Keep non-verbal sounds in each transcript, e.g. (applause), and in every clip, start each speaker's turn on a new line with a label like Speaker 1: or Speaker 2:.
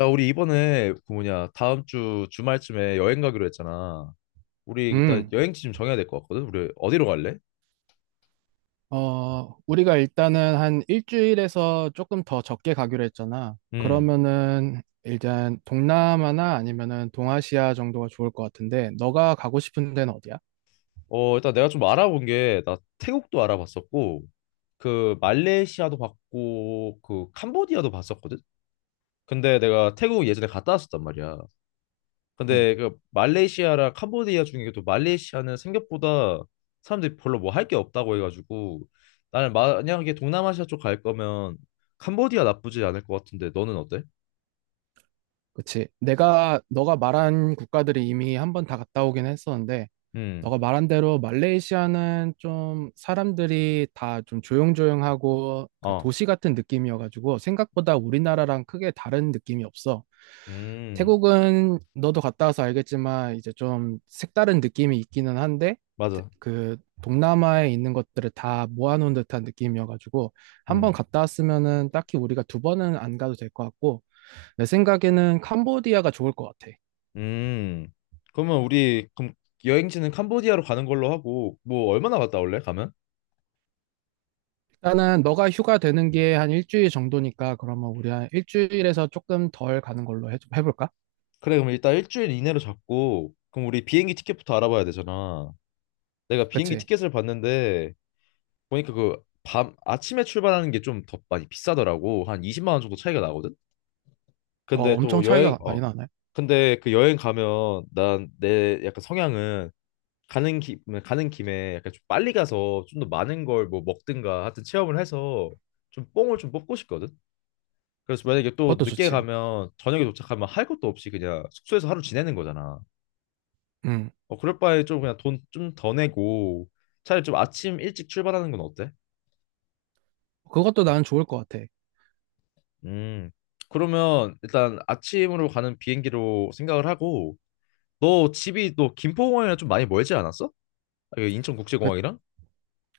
Speaker 1: 야, 우리 이번에 그 뭐냐 다음 주 주말쯤에 여행 가기로 했잖아. 우리 일단
Speaker 2: 음,
Speaker 1: 여행지 좀 정해야 될 것 같거든. 우리 어디로 갈래?
Speaker 2: 우리가 일단은 한 일주일에서 조금 더 적게 가기로 했잖아.
Speaker 1: 음.
Speaker 2: 그러면은 일단 동남아나 아니면은 동아시아 정도가 좋을 것 같은데, 너가 가고 싶은 데는 어디야?
Speaker 1: 어, 일단 내가 좀 알아본 게 나 태국도 알아봤었고 그 말레이시아도 봤고 그 캄보디아도 봤었거든. 근데 내가 태국 예전에 갔다 왔었단 말이야.
Speaker 2: 음,
Speaker 1: 근데 그 말레이시아랑 캄보디아 중에도 말레이시아는 생각보다 사람들이 별로 뭐 할 게 없다고 해가지고 나는 만약에 동남아시아 쪽 갈 거면 캄보디아 나쁘지 않을 것 같은데 너는 어때?
Speaker 2: 그치. 너가 말한 국가들이 이미 한 번 다 갔다 오긴 했었는데,
Speaker 1: 음,
Speaker 2: 너가 말한 대로 말레이시아는 좀 사람들이 다 좀 조용조용하고 그
Speaker 1: 어,
Speaker 2: 도시 같은 느낌이어가지고 생각보다 우리나라랑 크게 다른 느낌이 없어.
Speaker 1: 음,
Speaker 2: 태국은 너도 갔다 와서 알겠지만 이제 좀 색다른 느낌이 있기는 한데 태-
Speaker 1: 맞아.
Speaker 2: 그 동남아에 있는 것들을 다 모아놓은 듯한 느낌이어가지고 한번
Speaker 1: 음,
Speaker 2: 갔다 왔으면은 딱히 우리가 두 번은 안 가도 될 것 같고 내 생각에는 캄보디아가 좋을 것 같아.
Speaker 1: 음. 그러면 우리 그럼 여행지는 캄보디아로 가는 걸로 하고 뭐 얼마나 갔다 올래? 가면?
Speaker 2: 나는 너가 휴가 되는 게 한 일주일 정도니까 그러면 우리 한 일주일에서 조금 덜 가는 걸로 볼까?
Speaker 1: 그래, 그럼 일단 일주일 이내로 잡고 그럼 우리 비행기 티켓부터 알아봐야 되잖아. 내가 비행기
Speaker 2: 그치?
Speaker 1: 티켓을 봤는데 보니까 그 밤 아침에 출발하는 게 좀 더 많이 비싸더라고. 한 20만 원 정도 차이가 나거든. 근데
Speaker 2: 엄청
Speaker 1: 또 여행
Speaker 2: 차이가 많이 나네.
Speaker 1: 근데 그 여행 가면 난 내 약간 성향은 가는 김에 약간 좀 빨리 가서 좀 더 많은 걸 뭐 먹든가 하여튼 체험을 해서 좀 뽕을 좀 뽑고 싶거든. 그래서 만약에 또
Speaker 2: 그것도
Speaker 1: 늦게
Speaker 2: 좋지.
Speaker 1: 가면 저녁에 도착하면 할 것도 없이 그냥 숙소에서 하루 지내는 거잖아.
Speaker 2: 음
Speaker 1: 어 그럴 바에 좀 그냥 돈 좀 더 내고 차라리 좀 아침 일찍 출발하는 건 어때?
Speaker 2: 그것도 나는 좋을 것 같아.
Speaker 1: 음. 그러면 일단 아침으로 가는 비행기로 생각을 하고 너 집이 또 김포공항이랑 좀 많이 멀지 않았어? 아, 여기
Speaker 2: 그,
Speaker 1: 인천국제공항이랑?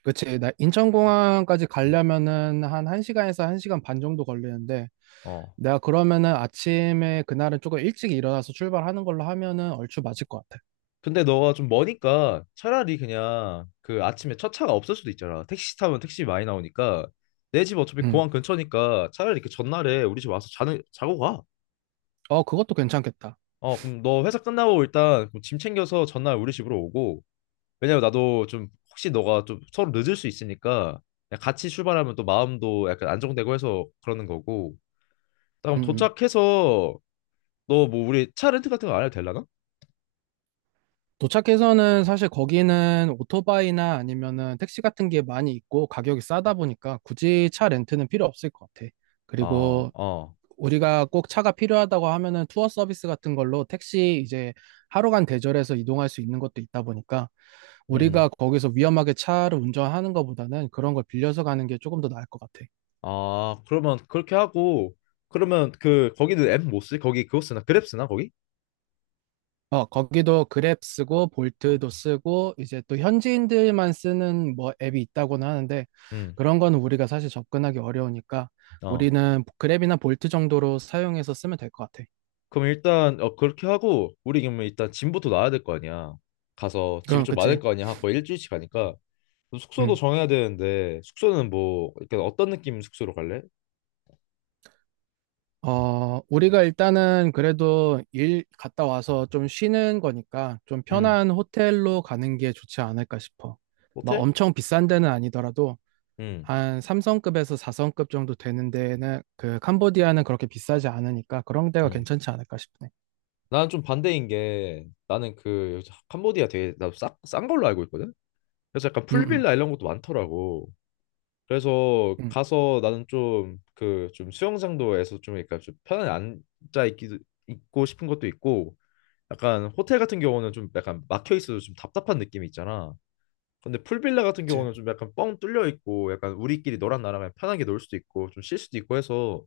Speaker 2: 그치? 나 인천공항까지 가려면은 한 1시간에서 1시간 반 정도 걸리는데
Speaker 1: 어.
Speaker 2: 내가 그러면은 아침에 그날은 조금 일찍 일어나서 출발하는 걸로 하면은 얼추 맞을 것 같아.
Speaker 1: 근데 너가 좀 머니까 차라리 그냥 그 아침에 첫 차가 없을 수도 있잖아. 택시 타면 택시 많이 나오니까 내 집 어차피
Speaker 2: 음.
Speaker 1: 공항 근처니까 차라리 그 전날에 우리 집 와서 자는 자고 가.
Speaker 2: 그것도 괜찮겠다.
Speaker 1: 어 그럼 너 회사 끝나고 일단 그짐 챙겨서 전날 우리 집으로 오고 왜냐면 나도 좀 혹시 너가 좀 서로 늦을 수 있으니까 그냥 같이 출발하면 또 마음도 약간 안정되고 해서 그러는 거고. 그럼
Speaker 2: 음. 음.
Speaker 1: 도착해서 너 뭐 우리 차 렌트 같은 거 안 해도 되려나?
Speaker 2: 도착해서는 사실 거기는 오토바이나 아니면은 택시 같은 게 많이 있고 가격이 싸다 보니까 굳이 차 렌트는 필요 없을 것 같아.
Speaker 1: 어,
Speaker 2: 그리고
Speaker 1: 어,
Speaker 2: 우리가 꼭 차가 필요하다고 하면은 투어 서비스 같은 걸로 택시 이제 하루간 대절해서 이동할 수 있는 것도 있다 보니까
Speaker 1: 음.
Speaker 2: 우리가 거기서 위험하게 차를 운전하는 것보다는 그런 걸 빌려서 가는 게 조금 더 나을 것 같아.
Speaker 1: 아, 그러면 그렇게 하고, 그러면 그, 거기는 앱 못 쓰? 거기 그거 쓰나? 그랩 쓰나, 거기?
Speaker 2: 거기도 그랩 쓰고
Speaker 1: 어,
Speaker 2: 볼트도 쓰고 이제 또 현지인들만 쓰는 뭐 앱이 있다고는 하는데
Speaker 1: 응,
Speaker 2: 그런 거는 우리가 사실 접근하기 어려우니까
Speaker 1: 어.
Speaker 2: 우리는 그랩이나 볼트 정도로 사용해서 쓰면 될 것 같아.
Speaker 1: 그럼 일단, 어, 그렇게 하고, 우리 그러면 일단 짐부터 놔야 될 거 아니야. 가서
Speaker 2: 그
Speaker 1: 짐이
Speaker 2: 럼
Speaker 1: 좀 많을
Speaker 2: 그치.
Speaker 1: 거 아니야. 한 거의 일주일씩 가니까. 그럼 숙소도
Speaker 2: 음.
Speaker 1: 정해야 되는데, 숙소는 뭐, 약간 어떤 느낌 숙소로 갈래?
Speaker 2: 우리가 일단은 그래도 일 갔다 와서 좀 쉬는 거니까 좀
Speaker 1: 음,
Speaker 2: 편한 호텔로 가는 게 좋지 않을까 싶어. 막
Speaker 1: 호텔?
Speaker 2: 엄청 비싼 데는 아니더라도
Speaker 1: 음,
Speaker 2: 한 3성급에서 4성급 정도 되는 데는 그 캄보디아는 그렇게 비싸지 않으니까 그런 데가
Speaker 1: 음.
Speaker 2: 괜찮지 않을까 싶네.
Speaker 1: 나는 좀 반대인 게, 나는 그, 캄보디아 되게, 나도 싼 걸로 알고 있거든? 그래서 약간
Speaker 2: 음, 음,
Speaker 1: 풀빌라 이런 것도 많더라고. 그래서
Speaker 2: 음,
Speaker 1: 가서 나는 좀 그 좀 수영장도에서 좀 그러니까 좀 편안히 앉아 있기도 있고 싶은 것도 있고 약간 호텔 같은 경우는 좀 약간 막혀 있어도 좀 답답한 느낌이 있잖아. 근데 풀빌라 같은
Speaker 2: 그치.
Speaker 1: 경우는 좀 약간 뻥 뚫려 있고 약간 우리끼리 너랑 나랑 그냥 편하게 놀 수도 있고 좀 쉴 수도 있고 해서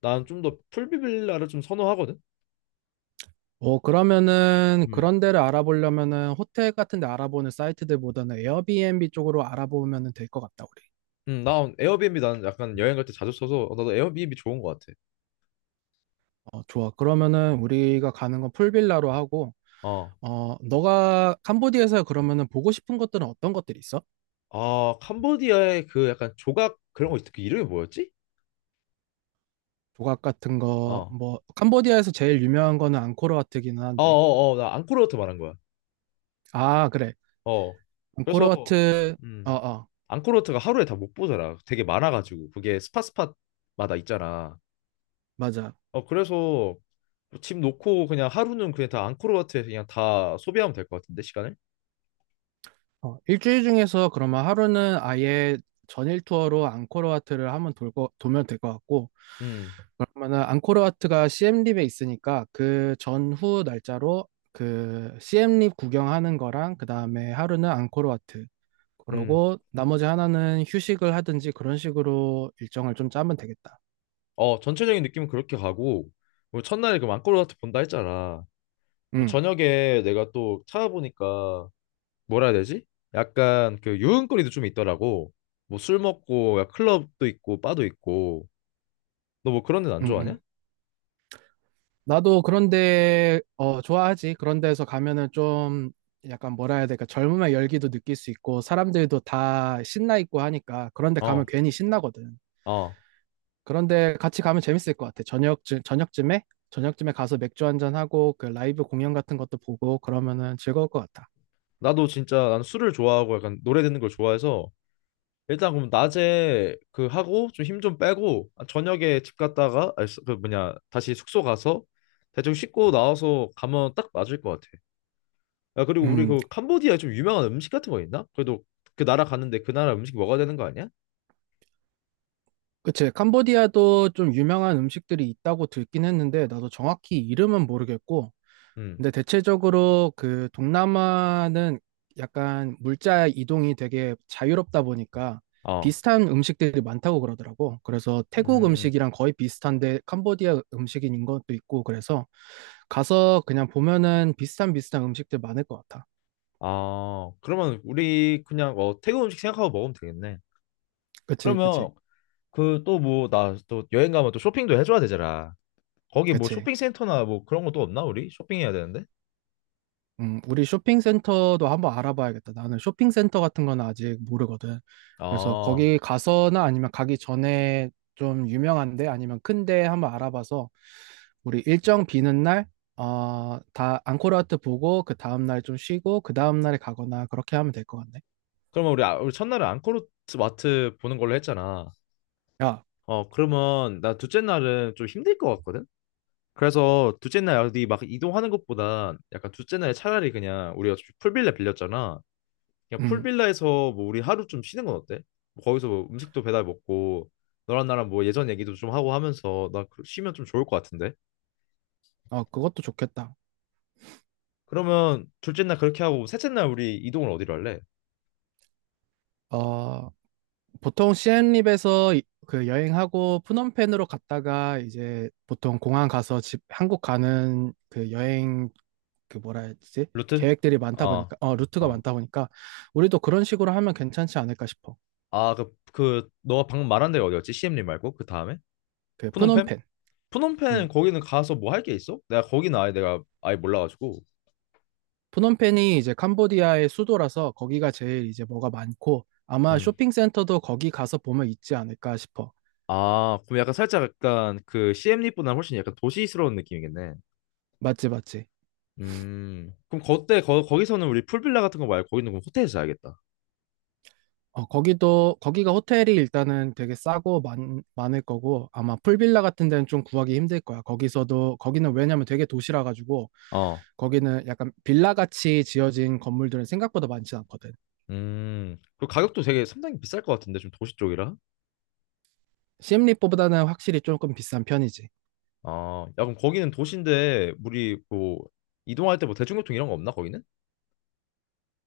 Speaker 1: 난 좀 더 풀빌라를 좀 선호하거든.
Speaker 2: 그러면은
Speaker 1: 음.
Speaker 2: 그런 데를 알아보려면은 호텔 같은 데 알아보는 사이트들보다는 에어비앤비 쪽으로 알아보면은 될 것 같다, 우리.
Speaker 1: 나 에어비앤비 나는 약간 여행 갈 때 자주 써서 어, 나도 에어비앤비 좋은 것 같아.
Speaker 2: 좋아. 그러면은 우리가 가는 건 풀빌라로 하고,
Speaker 1: 어.
Speaker 2: 너가 캄보디아에서 그러면은 보고 싶은 것들은 어떤 것들이 있어?
Speaker 1: 아, 캄보디아의 그 약간 조각 그런 거 그 이름이 뭐였지?
Speaker 2: 조각 같은 거,
Speaker 1: 어.
Speaker 2: 뭐, 캄보디아에서 제일 유명한 거는 앙코르와트긴 한데.
Speaker 1: 어어어 나 앙코르워트 말한 거야.
Speaker 2: 아, 그래.
Speaker 1: 어
Speaker 2: 앙코르
Speaker 1: 그래서
Speaker 2: 와트, 어,
Speaker 1: 음
Speaker 2: 어,
Speaker 1: 앙코르워트가 하루에 다 못 보잖아. 되게 많아가지고 그게 스팟마다 있잖아.
Speaker 2: 맞아.
Speaker 1: 어 그래서 집 놓고 그냥 하루는 그냥 다 앙코르워트에서 그냥 다 소비하면 될 것 같은데 시간을.
Speaker 2: 일주일 중에서 그러면 하루는 아예 전일 투어로 앙코르 와트를 한번 돌고, 돌면 될 것 같고,
Speaker 1: 음
Speaker 2: 그러면은 앙코르 와트가 c 엠립에 있으니까 그 전후 날짜로 그 시엠립 구경하는 거랑 그 다음에 하루는 앙코르 와트.
Speaker 1: 음.
Speaker 2: 그러고 나머지 하나는 휴식을 하든지 그런 식으로 일정을 좀 짜면 되겠다.
Speaker 1: 어 전체적인 느낌은 그렇게 가고 뭐 첫날에 그 앙코르워트 본다 했잖아. 뭐
Speaker 2: 응,
Speaker 1: 저녁에 내가 또 찾아보니까 뭐라 해야 되지? 약간 그 유흥거리도 좀 있더라고. 뭐 술 먹고 야, 클럽도 있고 바도 있고 너 뭐 그런 데는 안
Speaker 2: 응,
Speaker 1: 좋아하냐?
Speaker 2: 응. 나도 그런데 좋아하지. 그런 데서 가면은 좀 약간 뭐라 해야 될까? 젊음의 열기도 느낄 수 있고 사람들도 다 신나 있고 하니까 그런데 가면
Speaker 1: 어,
Speaker 2: 괜히 신나거든.
Speaker 1: 어.
Speaker 2: 그런데 같이 가면 재밌을 것 같아. 저녁쯤에 가서 맥주 한잔 하고 그 라이브 공연 같은 것도 보고 그러면은 즐거울 것 같아.
Speaker 1: 나도 진짜 난 술을 좋아하고 약간 노래 듣는 걸 좋아해서 일단 그럼 낮에 그 하고 좀 힘 좀 빼고 아, 저녁에 집 갔다가 아니, 수- 그 뭐냐 다시 숙소 가서 대충 씻고 나와서 가면 딱 맞을 것 같아. 야 그리고 우리
Speaker 2: 음,
Speaker 1: 그 캄보디아에 좀 유명한 음식 같은 거 있나? 그래도 그 나라 갔는데 그 나라 음식 먹어야 되는 거 아니야?
Speaker 2: 그치. 캄보디아도 좀 유명한 음식들이 있다고 듣긴 했는데, 나도 정확히 이름은 모르겠고,
Speaker 1: 음,
Speaker 2: 근데 대체적으로 그 동남아는 약간 물자 이동이 되게 자유롭다 보니까
Speaker 1: 어,
Speaker 2: 비슷한 음식들이 많다고 그러더라고. 그래서 태국
Speaker 1: 음,
Speaker 2: 음식이랑 거의 비슷한데 캄보디아 음식인 것도 있고, 그래서 가서 그냥 보면은 비슷한 음식들 많을 것 같아.
Speaker 1: 아 그러면 우리 그냥 어 태국 음식 생각하고 먹으면 되겠네.
Speaker 2: 그치, 그치,
Speaker 1: 그러면 그 또 뭐 나 또 여행 가면 또 쇼핑도 해줘야 되잖아. 거기 뭐
Speaker 2: 그치.
Speaker 1: 쇼핑센터나 뭐 그런 거 또 없나 우리? 쇼핑해야 되는데?
Speaker 2: 우리 쇼핑센터도 한번 알아봐야겠다. 나는 쇼핑센터 같은 건 아직 모르거든. 그래서
Speaker 1: 아
Speaker 2: 거기 가서나 아니면 가기 전에 좀 유명한데 아니면 큰데 한번 알아봐서 우리 일정 비는 날, 다 앙코르와트 보고 그 다음 날 좀 쉬고 그 다음 날에 가거나 그렇게 하면 될 것 같네.
Speaker 1: 그러면 우리 첫날은 앙코르 마트 보는 걸로 했잖아.
Speaker 2: 야,
Speaker 1: 어 그러면 나 둘째 날은 좀 힘들 것 같거든? 그래서 둘째 날 어디 막 이동하는 것보다 약간 둘째 날에 차라리 그냥 우리가 어차피 풀빌라 빌렸잖아. 그냥
Speaker 2: 음,
Speaker 1: 풀빌라에서 뭐 우리 하루 좀 쉬는 건 어때? 뭐 거기서 뭐 음식도 배달 먹고 너랑 나랑 뭐 예전 얘기도 좀 하고 하면서 쉬면 좀 좋을 것 같은데?
Speaker 2: 그것도 좋겠다.
Speaker 1: 그러면 둘째 날 그렇게 하고 셋째 날 우리 이동을 어디로 할래?
Speaker 2: 어, 보통 시엠립에서 여행하고 푸놈펜으로 갔다가 이제 보통 공항 가서 집 한국 가는 그 여행 그 뭐라 해야 되지?
Speaker 1: 루트?
Speaker 2: 계획들이 많다
Speaker 1: 어,
Speaker 2: 보니까 루트가
Speaker 1: 어.
Speaker 2: 많다 보니까 우리도 그런 식으로 하면 괜찮지 않을까 싶어.
Speaker 1: 아, 그, 너가 방금 말한 데가 어디였지? CM림 말고 그 다음에?
Speaker 2: 그
Speaker 1: 푸놈펜?
Speaker 2: 프놈펜.
Speaker 1: 푸놈펜
Speaker 2: 음.
Speaker 1: 거기는 가서 뭐 할 게 있어? 내가 아예 몰라가지고.
Speaker 2: 프놈펜이 이제 캄보디아의 수도라서 거기가 제일 이제 뭐가 많고 아마
Speaker 1: 음.
Speaker 2: 쇼핑센터도 거기 가서 보면 있지 않을까 싶어.
Speaker 1: 아, 그럼 약간 살짝 약간 그 CM림보다 훨씬 약간 도시스러운 느낌이겠네.
Speaker 2: 맞지, 맞지.
Speaker 1: 음. 그럼 그때 거기서는 우리 풀빌라 같은 거 말고 거기는 그럼 호텔에서 자야겠다.
Speaker 2: 거기도 거기가 호텔이 일단은 되게 싸고 많을 거고 아마 풀빌라 같은 데는 좀 구하기 힘들 거야. 거기서도 거기는 왜냐면 되게 도시라 가지고
Speaker 1: 어.
Speaker 2: 거기는 약간 빌라 같이 지어진 건물들은 생각보다 많지 않거든.
Speaker 1: 음. 그 가격도 되게 상당히 비쌀 것 같은데 좀 도시 쪽이라.
Speaker 2: 시엠리보다는 확실히 조금 비싼 편이지.
Speaker 1: 아, 야, 그럼 거기는 도시인데 우리 뭐 이동할 때 뭐 대중교통 이런 거 없나 거기는?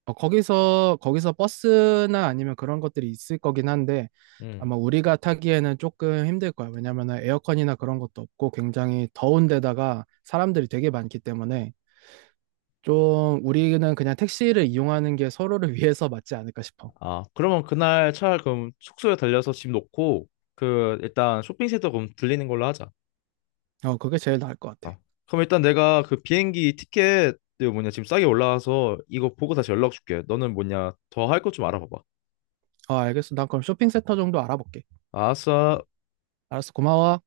Speaker 2: 거기서 버스나 아니면 그런 것들이 있을 거긴 한데
Speaker 1: 음.
Speaker 2: 아마 우리가 타기에는 조금 힘들 거야. 왜냐면은 에어컨이나 그런 것도 없고 굉장히 더운 데다가 사람들이 되게 많기 때문에 좀 우리는 그냥 택시를 이용하는 게 서로를 (laughs) 위해서 맞지 않을까 싶어.
Speaker 1: 아, 그러면 그날 차 그럼 숙소에 들려서 집 놓고 그 일단 쇼핑센터 그럼 들리는 걸로 하자.
Speaker 2: 그게 제일 나을 것 같아.
Speaker 1: 어. 그럼 일단 내가 그 비행기 티켓 그 뭐냐 지금 싸게 올라와서 이거 보고 다시 연락 줄게. 너는 뭐냐 더 할 것 좀 알아봐봐.
Speaker 2: 알겠어. 난 그럼 쇼핑센터 정도 알아볼게.
Speaker 1: 아싸.
Speaker 2: 알았어. 고마워.